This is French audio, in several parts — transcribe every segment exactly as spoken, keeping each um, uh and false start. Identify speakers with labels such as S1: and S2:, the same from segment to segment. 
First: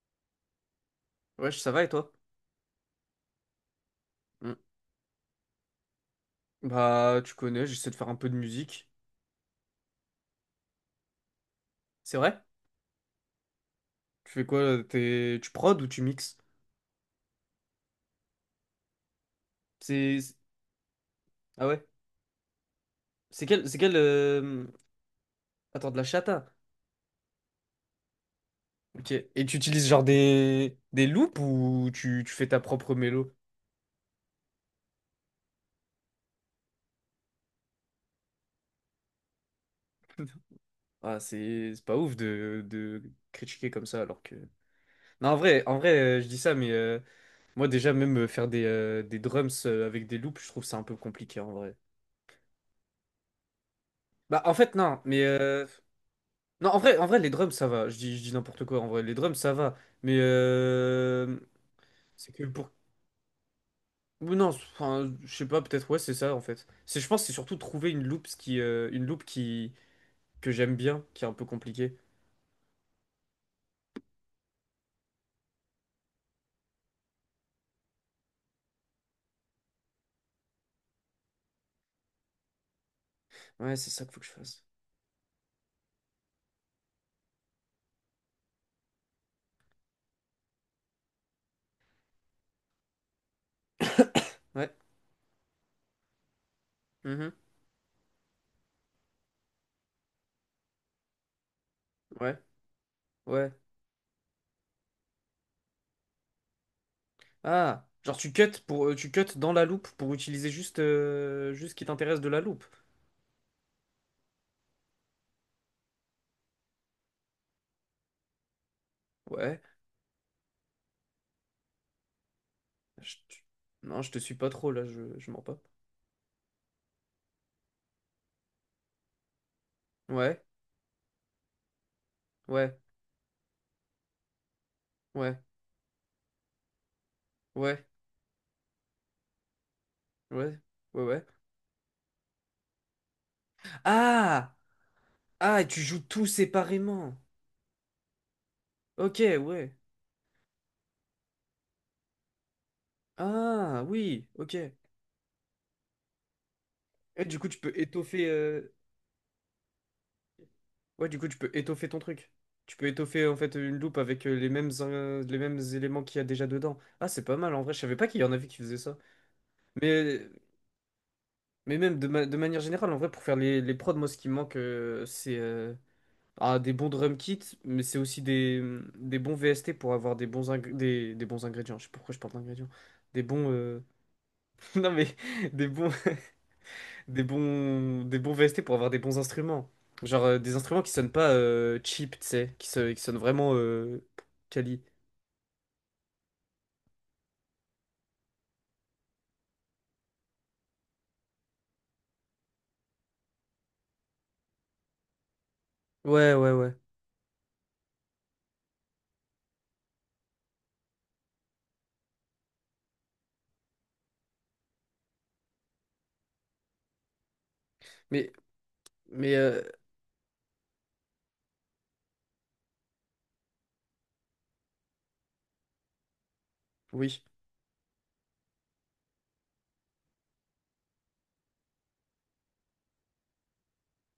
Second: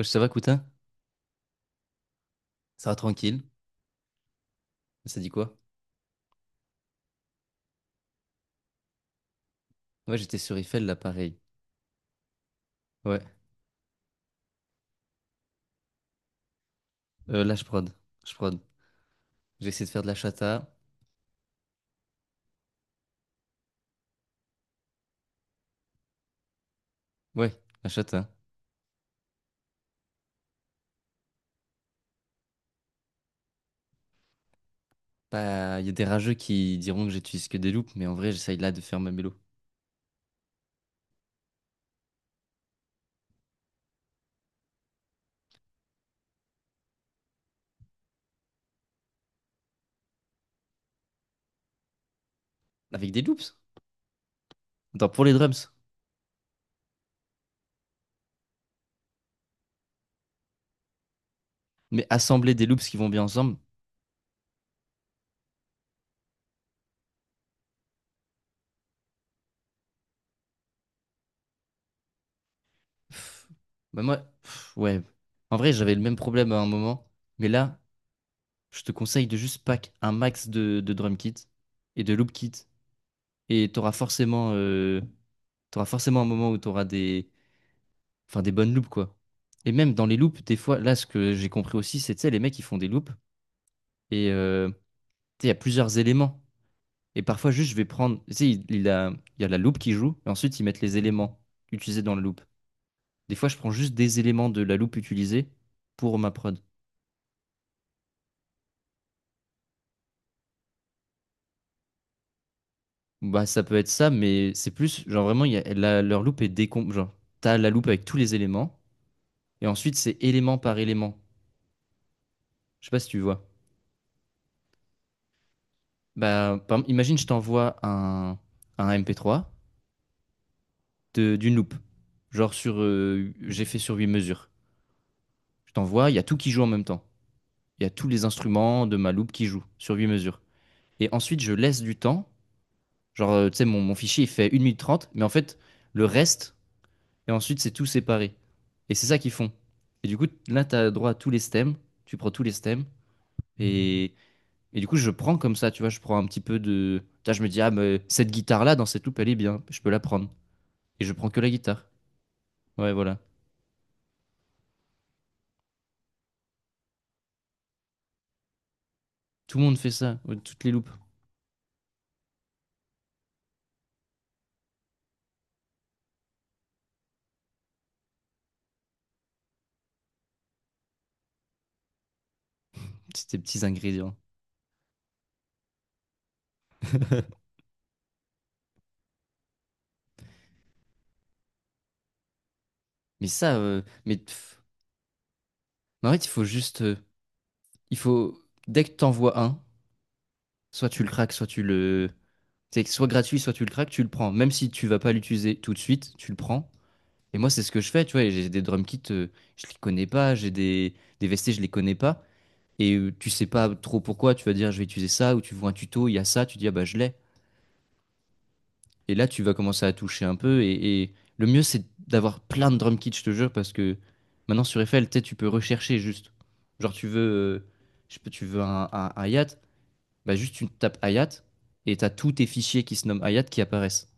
S1: Ouais, ça va, Coutin?
S2: Wesh, ça va et toi?
S1: Ça va tranquille?
S2: Mm.
S1: Ça dit quoi?
S2: Bah, tu connais, j'essaie de faire un peu de musique.
S1: Ouais, j'étais sur Eiffel, là, pareil.
S2: C'est vrai?
S1: Ouais.
S2: Tu fais quoi? Là T'es... Tu prod ou tu mixes?
S1: Euh, là, je prod. Je prod. J'ai essayé de faire de la
S2: C'est... c'est-
S1: chata.
S2: Ah ouais? C'est quel... C'est quel... euh, Attends, de la chata?
S1: Ouais, la chata.
S2: Ok. Et tu utilises genre des... Des loops ou tu, tu fais ta propre mélo?
S1: Bah, il y a des rageux qui diront que j'utilise que des loops, mais en vrai, j'essaye là de faire ma mélo.
S2: Ah, c'est c'est pas ouf de... de critiquer comme ça alors que... Non, en vrai, en vrai, euh, je dis ça, mais euh, moi déjà, même euh, faire des, euh, des drums euh, avec des loops, je trouve ça un peu compliqué en vrai.
S1: Avec des loops?
S2: Bah, en fait, non,
S1: Attends,
S2: mais...
S1: pour les
S2: euh,
S1: drums.
S2: non, en vrai, en vrai, les drums, ça va. Je dis, je dis n'importe quoi. En vrai, les drums, ça va. Mais euh,
S1: Mais
S2: c'est que
S1: assembler des
S2: pour.
S1: loops qui vont bien ensemble?
S2: Ou Non, c'est- enfin, je sais pas. Peut-être ouais, c'est ça en fait. C'est, je pense, que c'est surtout trouver une loop ce qui, euh, une loop qui que j'aime bien, qui est un peu compliquée.
S1: Pff, bah, moi, pff, ouais. En vrai, j'avais le même problème à un moment, mais là, je te conseille de juste pack un max de, de drum kit et de loop kit. Et
S2: Ouais, c'est
S1: t'auras
S2: ça qu'il faut que je
S1: forcément,
S2: fasse.
S1: euh, t'auras forcément un moment où t'auras des, enfin, des bonnes loupes, quoi. Et même dans les loupes, des fois, là, ce que j'ai compris aussi, c'est, tu sais, les mecs, ils font des loupes et euh,
S2: Ouais.
S1: tu sais, il y a plusieurs éléments. Et
S2: Mhm.
S1: parfois, juste, je vais prendre, tu sais, il, il a, il y a la loupe qui joue et ensuite, ils mettent les éléments utilisés dans la
S2: Ouais.
S1: loupe. Des fois,
S2: Ouais.
S1: je prends juste des éléments de la loupe utilisée pour ma prod.
S2: Ah, genre tu cut pour, euh, tu cut dans la loop pour utiliser juste, euh, juste ce qui t'intéresse de la loop.
S1: Bah, ça peut être ça, mais c'est plus, genre, vraiment, il y a, la- leur loupe est décom. Genre, t'as la loupe avec tous les éléments
S2: Ouais.
S1: et ensuite, c'est élément par élément. Je sais pas si
S2: Je-
S1: tu
S2: tu-
S1: vois.
S2: Non, je te suis pas trop là. Je, je mens pas.
S1: Bah, par exemple, imagine, je t'envoie un, un, M P trois
S2: Ouais.
S1: de- d'une loupe. Genre,
S2: Ouais.
S1: sur, euh, j'ai fait sur huit mesures.
S2: Ouais.
S1: Je t'envoie, il y a tout qui joue en même temps.
S2: Ouais.
S1: Il y a tous les instruments de ma loupe qui jouent sur huit mesures.
S2: Ouais. Ouais.
S1: Et
S2: Ouais.
S1: ensuite, je laisse du temps. Genre, euh, tu sais, mon, mon fichier, il fait
S2: Ah!
S1: une minute trente, mais en fait,
S2: Ah, tu joues
S1: le
S2: tout
S1: reste,
S2: séparément.
S1: et ensuite, c'est tout séparé. Et c'est
S2: Ok,
S1: ça qu'ils font.
S2: ouais.
S1: Et du coup, là, tu as droit à tous les stems. Tu prends tous les stems.
S2: Ah,
S1: Et,
S2: oui, ok. Et
S1: et du coup, je prends comme ça, tu vois, je prends un petit peu de. Tu vois,
S2: du
S1: je
S2: coup,
S1: me
S2: tu
S1: dis, ah,
S2: peux
S1: mais
S2: étoffer.
S1: cette
S2: Euh,
S1: guitare-là, dans cette loupe, elle est bien. Je peux la prendre. Et
S2: Ouais,
S1: je
S2: du coup,
S1: prends
S2: tu
S1: que la
S2: peux
S1: guitare.
S2: étoffer ton truc. Tu peux
S1: Ouais, voilà.
S2: étoffer en fait une loupe avec euh, les mêmes, euh, les mêmes éléments qu'il y a déjà dedans. Ah, c'est pas mal en vrai. Je savais pas qu'il y en avait qui faisaient ça.
S1: Tout le monde fait ça,
S2: Mais,
S1: euh, toutes les loupes.
S2: mais même de, ma- de manière générale, en vrai, pour faire les, les prods, moi, ce qui me manque, euh, c'est euh, ah, des bons drum kits, mais c'est aussi des, des bons V S T pour avoir des bons, ingr- des, des bons ingrédients. Je sais pas pourquoi je parle d'ingrédients. Des
S1: C'était
S2: bons.
S1: petits
S2: Euh,
S1: ingrédients.
S2: Non mais des bons des bons des bons V S T pour avoir des bons instruments. Genre euh, des instruments qui sonnent pas euh, cheap, tu sais, qui, se- qui sonnent
S1: Mais
S2: vraiment
S1: ça, euh,
S2: euh,
S1: mais pff,
S2: quali.
S1: en fait, il faut juste, euh, il faut dès que t'en vois un, soit tu le craques, soit tu le, c'est soit gratuit, soit tu le craques, tu le prends. Même si tu vas pas l'utiliser tout de suite, tu
S2: Ouais,
S1: le
S2: ouais,
S1: prends.
S2: ouais.
S1: Et moi, c'est ce que je fais, tu vois. Et j'ai des drum kits, euh, je les connais pas. J'ai des des V S T, je les connais pas. Et euh, tu sais pas trop pourquoi. Tu vas dire, je vais utiliser ça, ou tu vois un tuto, il y a ça, tu dis ah bah je l'ai.
S2: Mais
S1: Et là,
S2: mais
S1: tu vas
S2: euh,
S1: commencer à toucher un peu. Et, et le mieux, c'est d'avoir plein de drum kits, je te jure, parce que maintenant sur Eiffel, tu sais, tu peux rechercher juste. Genre, tu veux,
S2: oui,
S1: euh, je sais pas, tu veux un, un, un hi-hat, bah juste tu tapes hi-hat et t'as tous tes fichiers qui se nomment hi-hat qui apparaissent.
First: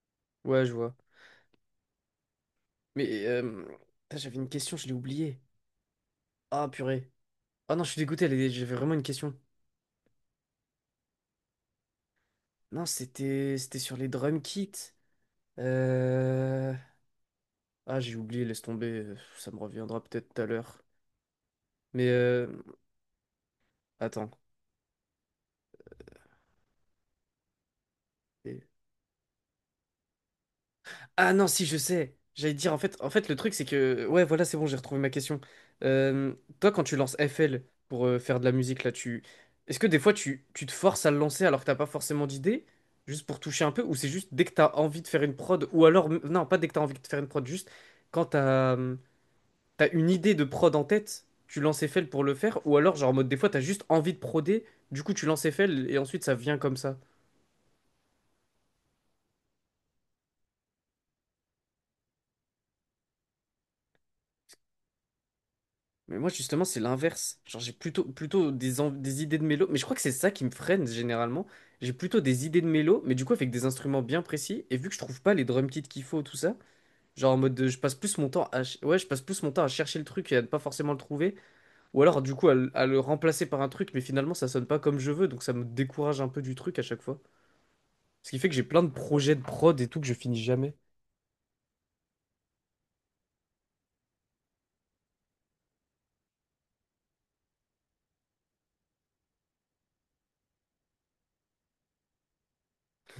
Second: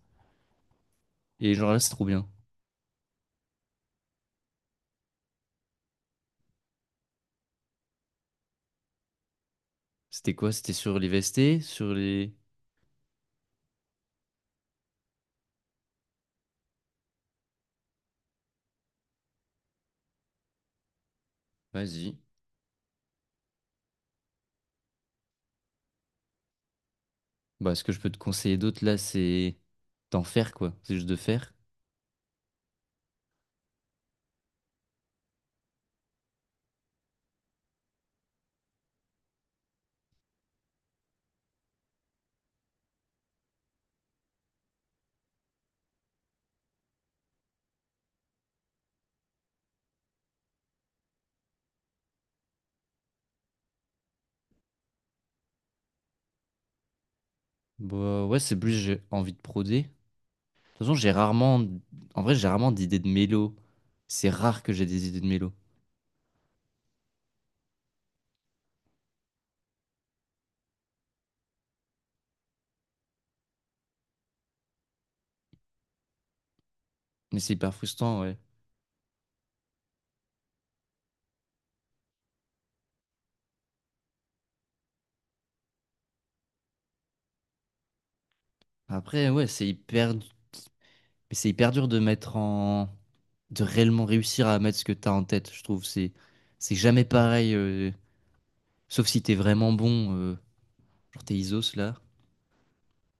S2: ouais, je vois.
S1: Et genre là, c'est trop bien.
S2: Mais euh, Putain, j'avais une question, je l'ai oubliée. Ah purée. Ah non, je suis dégoûté, elle est- j'avais vraiment une question.
S1: C'était quoi? C'était sur les V S T, sur les.
S2: Non, c'était c'était sur les drum kits. Euh... Ah, j'ai oublié, laisse tomber, euh, ça me reviendra peut-être tout à l'heure. Mais
S1: Vas-y.
S2: euh, Attends.
S1: Bah, ce que je peux te conseiller d'autre là, c'est d'en faire quoi. C'est juste de
S2: Ah non,
S1: faire.
S2: si, je sais. J'allais dire, en fait, en fait, le truc, c'est que... Ouais, voilà, c'est bon, j'ai retrouvé ma question. Euh, Toi, quand tu lances F L pour euh, faire de la musique, là, tu... Est-ce que des fois, tu, tu te forces à le lancer alors que t'as pas forcément d'idée, juste pour toucher un peu, ou c'est juste dès que t'as envie de faire une prod, ou alors... m- non, pas dès que t'as envie de faire une prod, juste quand t'as hum, t'as une idée de prod en tête, tu lances F L pour le faire, ou alors, genre, en mode, des fois, t'as juste envie de proder, du coup, tu lances F L, et ensuite, ça vient comme ça.
S1: Bah, ouais, c'est plus j'ai envie de prodé. Toute façon, j'ai rarement. En vrai, j'ai rarement d'idées de mélo. C'est rare que j'ai des idées de mélo.
S2: Mais moi, justement, c'est l'inverse. Genre, j'ai plutôt, plutôt des, en- des idées de mélo. Mais je crois que c'est ça qui me freine généralement. J'ai plutôt des idées de mélo, mais du coup, avec des instruments bien précis. Et vu que je trouve pas les drum kits qu'il faut, tout ça, genre en
S1: Mais c'est
S2: mode de-
S1: hyper
S2: je passe plus
S1: frustrant,
S2: mon
S1: ouais.
S2: temps à, ch- ouais, je passe plus mon temps à chercher le truc et à ne pas forcément le trouver. Ou alors, du coup, à, le à le remplacer par un truc, mais finalement, ça sonne pas comme je veux. Donc, ça me décourage un peu du truc à chaque fois. Ce qui fait que j'ai plein de
S1: Après,
S2: projets de
S1: ouais, c'est
S2: prod et tout que je
S1: hyper.
S2: finis jamais.
S1: Mais c'est hyper dur de mettre en. De réellement réussir à mettre ce que t'as en tête, je trouve. C'est c'est jamais pareil. euh, Sauf si t'es vraiment bon. euh, Genre t'es Isos là.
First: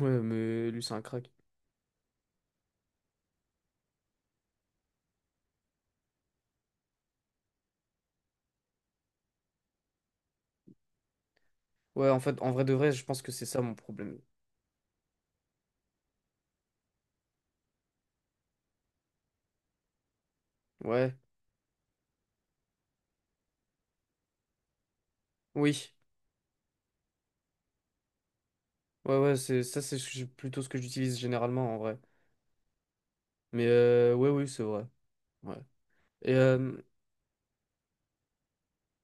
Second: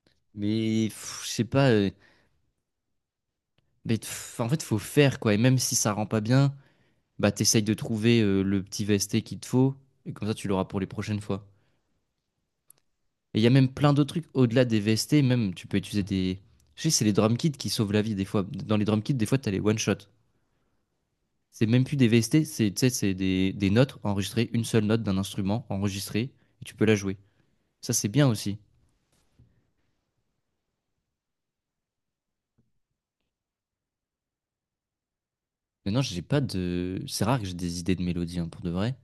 S2: Ouais, mais lui,
S1: Mais
S2: c'est un
S1: pff, je
S2: crack.
S1: sais pas. euh, Mais pff, en fait, faut faire quoi. Et même si ça rend pas bien, bah t'essayes de trouver euh, le petit vesté qu'il te faut. Et comme ça, tu l'auras pour les prochaines fois.
S2: Ouais, en fait, en vrai de vrai, je pense que
S1: Et il
S2: c'est
S1: y a
S2: ça
S1: même
S2: mon
S1: plein d'autres
S2: problème.
S1: trucs au-delà des V S T, même tu peux utiliser des. Je sais, c'est les drum kits qui sauvent la vie des fois. Dans les drum kits, des fois, t'as les one-shot.
S2: Ouais.
S1: C'est même plus des V S T, c'est tu sais, c'est des, des notes enregistrées, une seule note d'un instrument
S2: Oui.
S1: enregistrée, et tu peux la jouer. Ça, c'est bien aussi.
S2: Ouais, ouais, c'est ça, c'est ce que j'ai- plutôt ce que j'utilise généralement en vrai. Mais euh, ouais, oui, c'est vrai. Ouais.
S1: Maintenant, j'ai
S2: Et
S1: pas
S2: euh,
S1: de. C'est rare que j'ai des idées de mélodie, hein, pour de vrai.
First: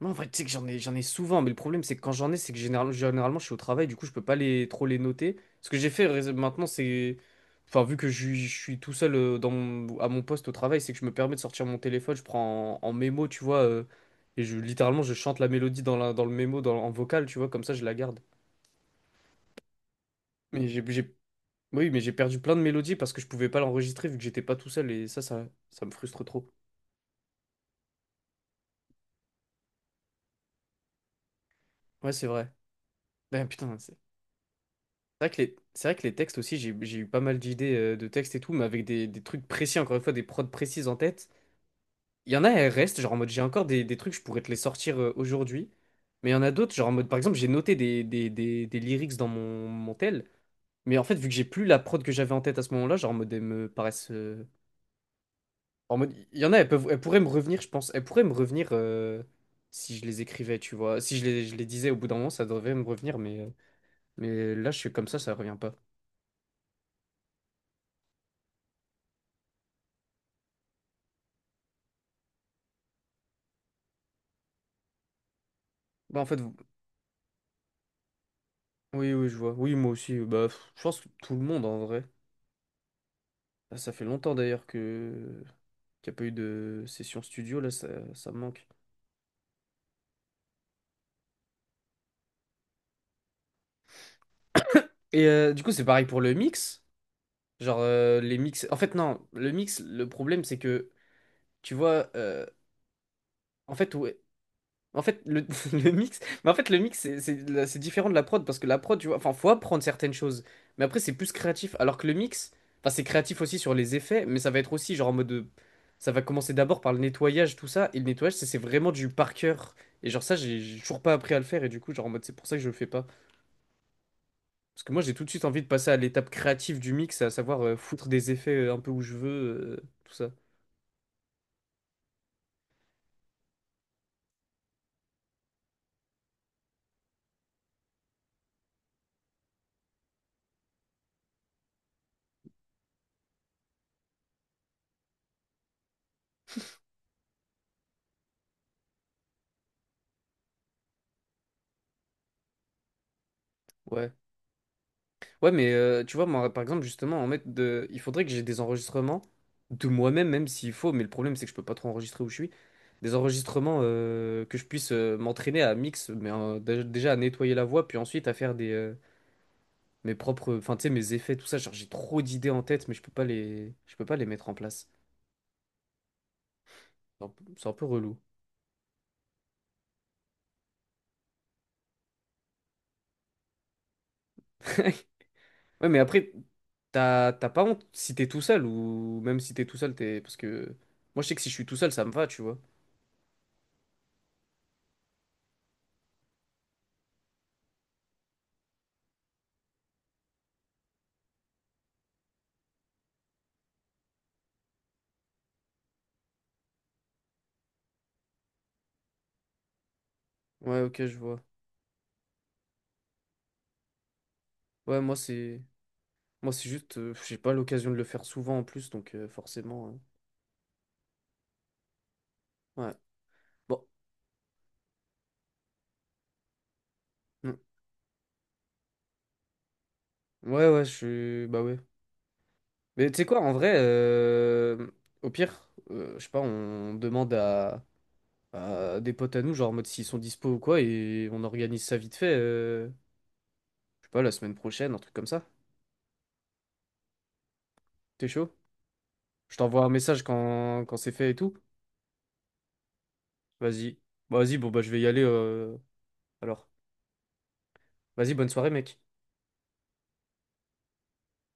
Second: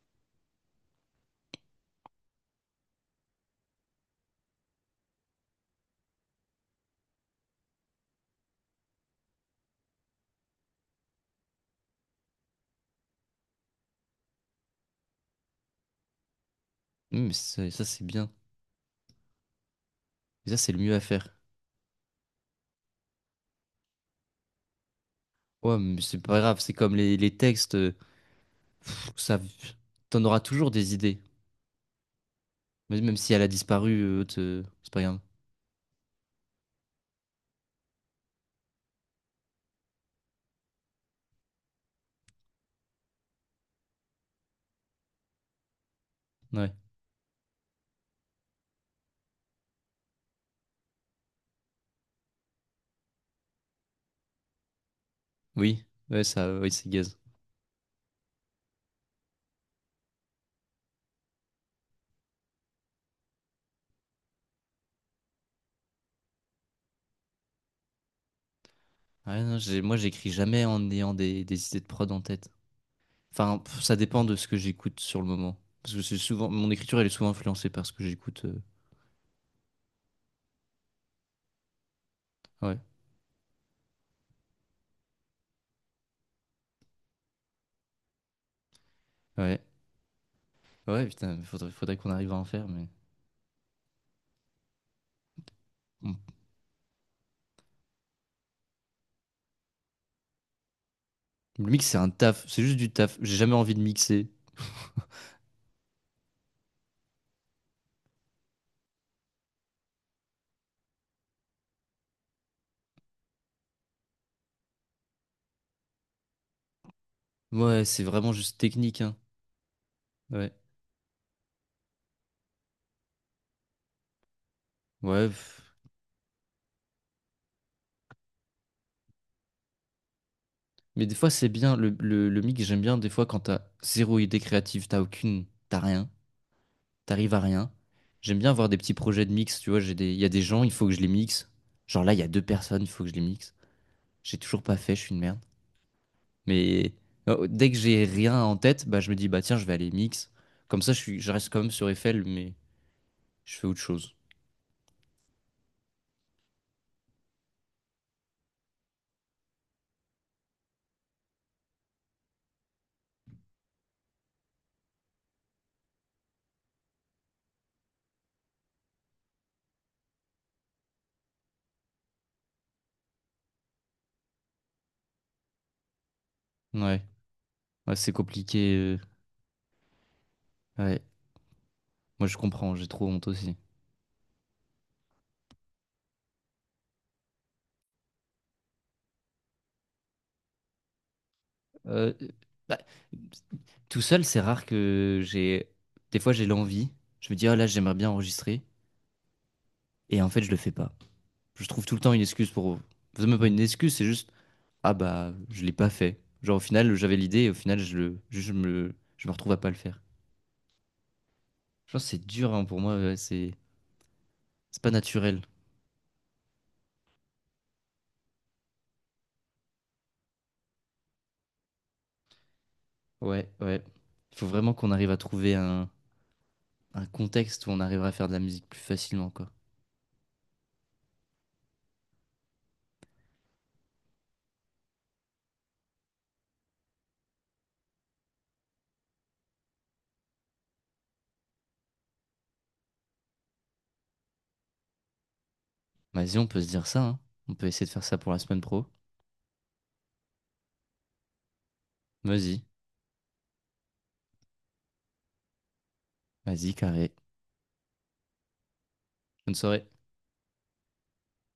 S2: moi, en vrai, tu sais que j'en ai, j'en ai souvent, mais le problème, c'est que quand j'en ai, c'est que généralement, généralement, je suis au travail, du coup, je peux pas les, trop les noter. Ce que j'ai fait rés- maintenant, c'est. Enfin, vu que je, suis je suis tout seul euh, dans mon- à mon poste au travail, c'est que je me permets de sortir mon téléphone, je prends en, en mémo, tu vois, euh, et je littéralement, je chante la mélodie dans, la, dans le mémo, dans, en vocal,
S1: Mmh. Mais
S2: tu vois, comme
S1: ça,
S2: ça, je
S1: ça,
S2: la
S1: c'est
S2: garde.
S1: bien. Et ça,
S2: Mais
S1: c'est le
S2: j'ai
S1: mieux à
S2: j'ai
S1: faire.
S2: Oui, mais j'ai perdu plein de mélodies parce que je pouvais pas l'enregistrer vu que j'étais pas tout seul et ça, ça,
S1: Ouais,
S2: ça me
S1: mais c'est
S2: frustre
S1: pas
S2: trop.
S1: grave, c'est comme les, les textes. Euh, pff, ça, t'en auras toujours des idées.
S2: Ouais, c'est vrai.
S1: Mais même si elle
S2: Ben
S1: a
S2: putain, c'est
S1: disparu, euh, te- c'est pas grave.
S2: c'est vrai que les, c'est vrai que les textes aussi, j'ai, j'ai eu pas mal d'idées euh, de textes et tout, mais avec des, des trucs précis, encore une fois, des prods précises en tête. Il y en a, elles restent, genre en mode j'ai encore des, des trucs, je pourrais te les sortir euh, aujourd'hui. Mais il y en a d'autres,
S1: Ouais.
S2: genre en mode par exemple, j'ai noté des, des, des, des lyrics dans mon, mon tel, mais en fait, vu que j'ai plus la prod que j'avais en tête à ce moment-là, genre en mode elles me paraissent euh,
S1: Oui,
S2: en mode,
S1: ouais,
S2: il y en
S1: ça,
S2: a, elles
S1: oui,
S2: peuvent,
S1: c'est
S2: elles
S1: gaz.
S2: pourraient me revenir, je pense. Elles pourraient me revenir euh, si je les écrivais, tu vois. Si je les, je les disais au bout d'un moment, ça devrait me revenir, mais, euh, mais là, je suis comme ça, ça revient pas.
S1: Ouais, non, j'ai- moi, j'écris jamais en ayant des, des idées de prod en tête. Enfin, pff, ça dépend de ce que j'écoute sur le moment. Parce que c'est
S2: Bah, en fait,
S1: souvent,
S2: vous-
S1: mon écriture, elle est souvent influencée par ce que j'écoute. euh,
S2: oui, oui, je vois. Oui, moi aussi. euh, Bah, pff, je pense que tout le monde, en vrai.
S1: Ouais,
S2: Là, ça fait longtemps, d'ailleurs, que qu'il n'y a pas eu de session studio, là, ça, ça me manque.
S1: ouais, ouais, putain, faudrait, faudrait qu'on arrive à en faire, mais.
S2: Et euh, du coup, c'est pareil
S1: Mm.
S2: pour le mix. Genre, euh, les mix... En fait, non, le mix, le problème, c'est que,
S1: Le
S2: tu
S1: mix, c'est un
S2: vois, euh,
S1: taf, c'est juste du taf. J'ai jamais
S2: en
S1: envie de
S2: fait, ouais,
S1: mixer.
S2: En fait, le, le mix, mais en fait, le mix, c'est c'est la- c'est différent de la prod parce que la prod, tu vois, enfin, faut apprendre certaines choses, mais après, c'est plus créatif. Alors que le mix, enfin, c'est créatif aussi sur les effets, mais ça va être aussi genre en mode, de- ça va commencer d'abord par le nettoyage, tout
S1: Ouais,
S2: ça, et
S1: c'est
S2: le
S1: vraiment
S2: nettoyage, c'est c'est
S1: juste
S2: vraiment
S1: technique,
S2: du
S1: hein.
S2: par cœur. Et genre ça,
S1: Ouais,
S2: j'ai j'ai toujours pas appris à le faire, et du coup, genre en mode, c'est pour ça que je le fais pas. Parce que moi, j'ai tout
S1: ouais.
S2: de suite
S1: Pff.
S2: envie de passer à l'étape créative du mix, à savoir euh, foutre des effets euh, un peu où je veux, euh, tout ça.
S1: Mais des fois, c'est bien, le, le, le mix, j'aime bien, des fois, quand t'as zéro idée créative, t'as aucune, t'as rien. T'arrives à rien. J'aime bien avoir des petits projets de mix, tu vois, j'ai des. Il y a des gens, il faut que je les mixe. Genre là, il y a deux personnes, il faut que je les mixe. J'ai toujours pas fait, je suis une merde. Mais euh, dès que j'ai rien en tête, bah je me dis, bah tiens, je vais aller mix. Comme ça, je suis... je reste quand même sur Eiffel, mais je fais autre
S2: Ouais.
S1: chose.
S2: Ouais, mais euh, tu vois, moi, par exemple, justement, en mettre de... il faudrait que j'ai des enregistrements de moi-même, même s'il faut, mais le problème, c'est que je peux pas trop enregistrer où je suis. Des enregistrements euh, que je puisse euh, m'entraîner à mix, mais euh, dé- déjà à nettoyer la voix, puis ensuite à faire des euh, mes propres, enfin, tu sais, mes effets, tout ça. Genre, j'ai trop d'idées en tête, mais je peux pas les, je peux pas les mettre en place.
S1: Ouais,
S2: C'est un peu c'est un peu
S1: ouais, c'est
S2: relou.
S1: compliqué. euh, Ouais, moi je comprends, j'ai trop honte aussi.
S2: Ouais, mais après, t'as t'as pas honte si t'es tout seul, ou même si t'es tout seul, t'es... Parce que moi, je sais que si je suis tout seul, ça me
S1: Euh,
S2: va, tu vois.
S1: bah, tout seul, c'est rare que j'ai. Des fois, j'ai l'envie. Je me dis, ah là, j'aimerais bien enregistrer. Et en fait, je le fais pas. Je trouve tout le temps une excuse pour. C'est même pas une excuse, c'est juste ah bah je l'ai pas fait. Genre au final j'avais l'idée et au final je le je je me je me retrouve à pas le faire.
S2: Ouais, ok, je vois.
S1: Je pense que c'est dur hein, pour moi, ouais, c'est c'est pas
S2: Ouais, moi,
S1: naturel.
S2: c'est... Moi, c'est juste, euh, j'ai pas l'occasion de le faire souvent en plus, donc euh, forcément. Euh, ouais.
S1: Ouais, ouais.
S2: Bon.
S1: Il faut vraiment qu'on arrive à trouver un un
S2: Mm.
S1: contexte où on arrivera à faire de la musique plus facilement quoi.
S2: Ouais, ouais, je suis. Bah ouais. Mais tu sais quoi, en vrai, euh, au pire, euh, je sais pas, on demande à, à des potes à nous, genre en mode s'ils sont dispo ou quoi, et on organise ça vite fait. Euh, je sais pas, la semaine prochaine, un truc comme ça.
S1: Vas-y, on peut se dire ça, hein. On peut essayer de faire ça
S2: T'es
S1: pour la
S2: chaud?
S1: semaine pro.
S2: Je t'envoie un message quand, quand c'est fait et tout.
S1: Vas-y,
S2: Vas-y. Bah, Vas-y, bon, bah je vais y aller euh, alors.
S1: vas-y, carré.
S2: Vas-y, bonne soirée, mec.
S1: Bonne soirée.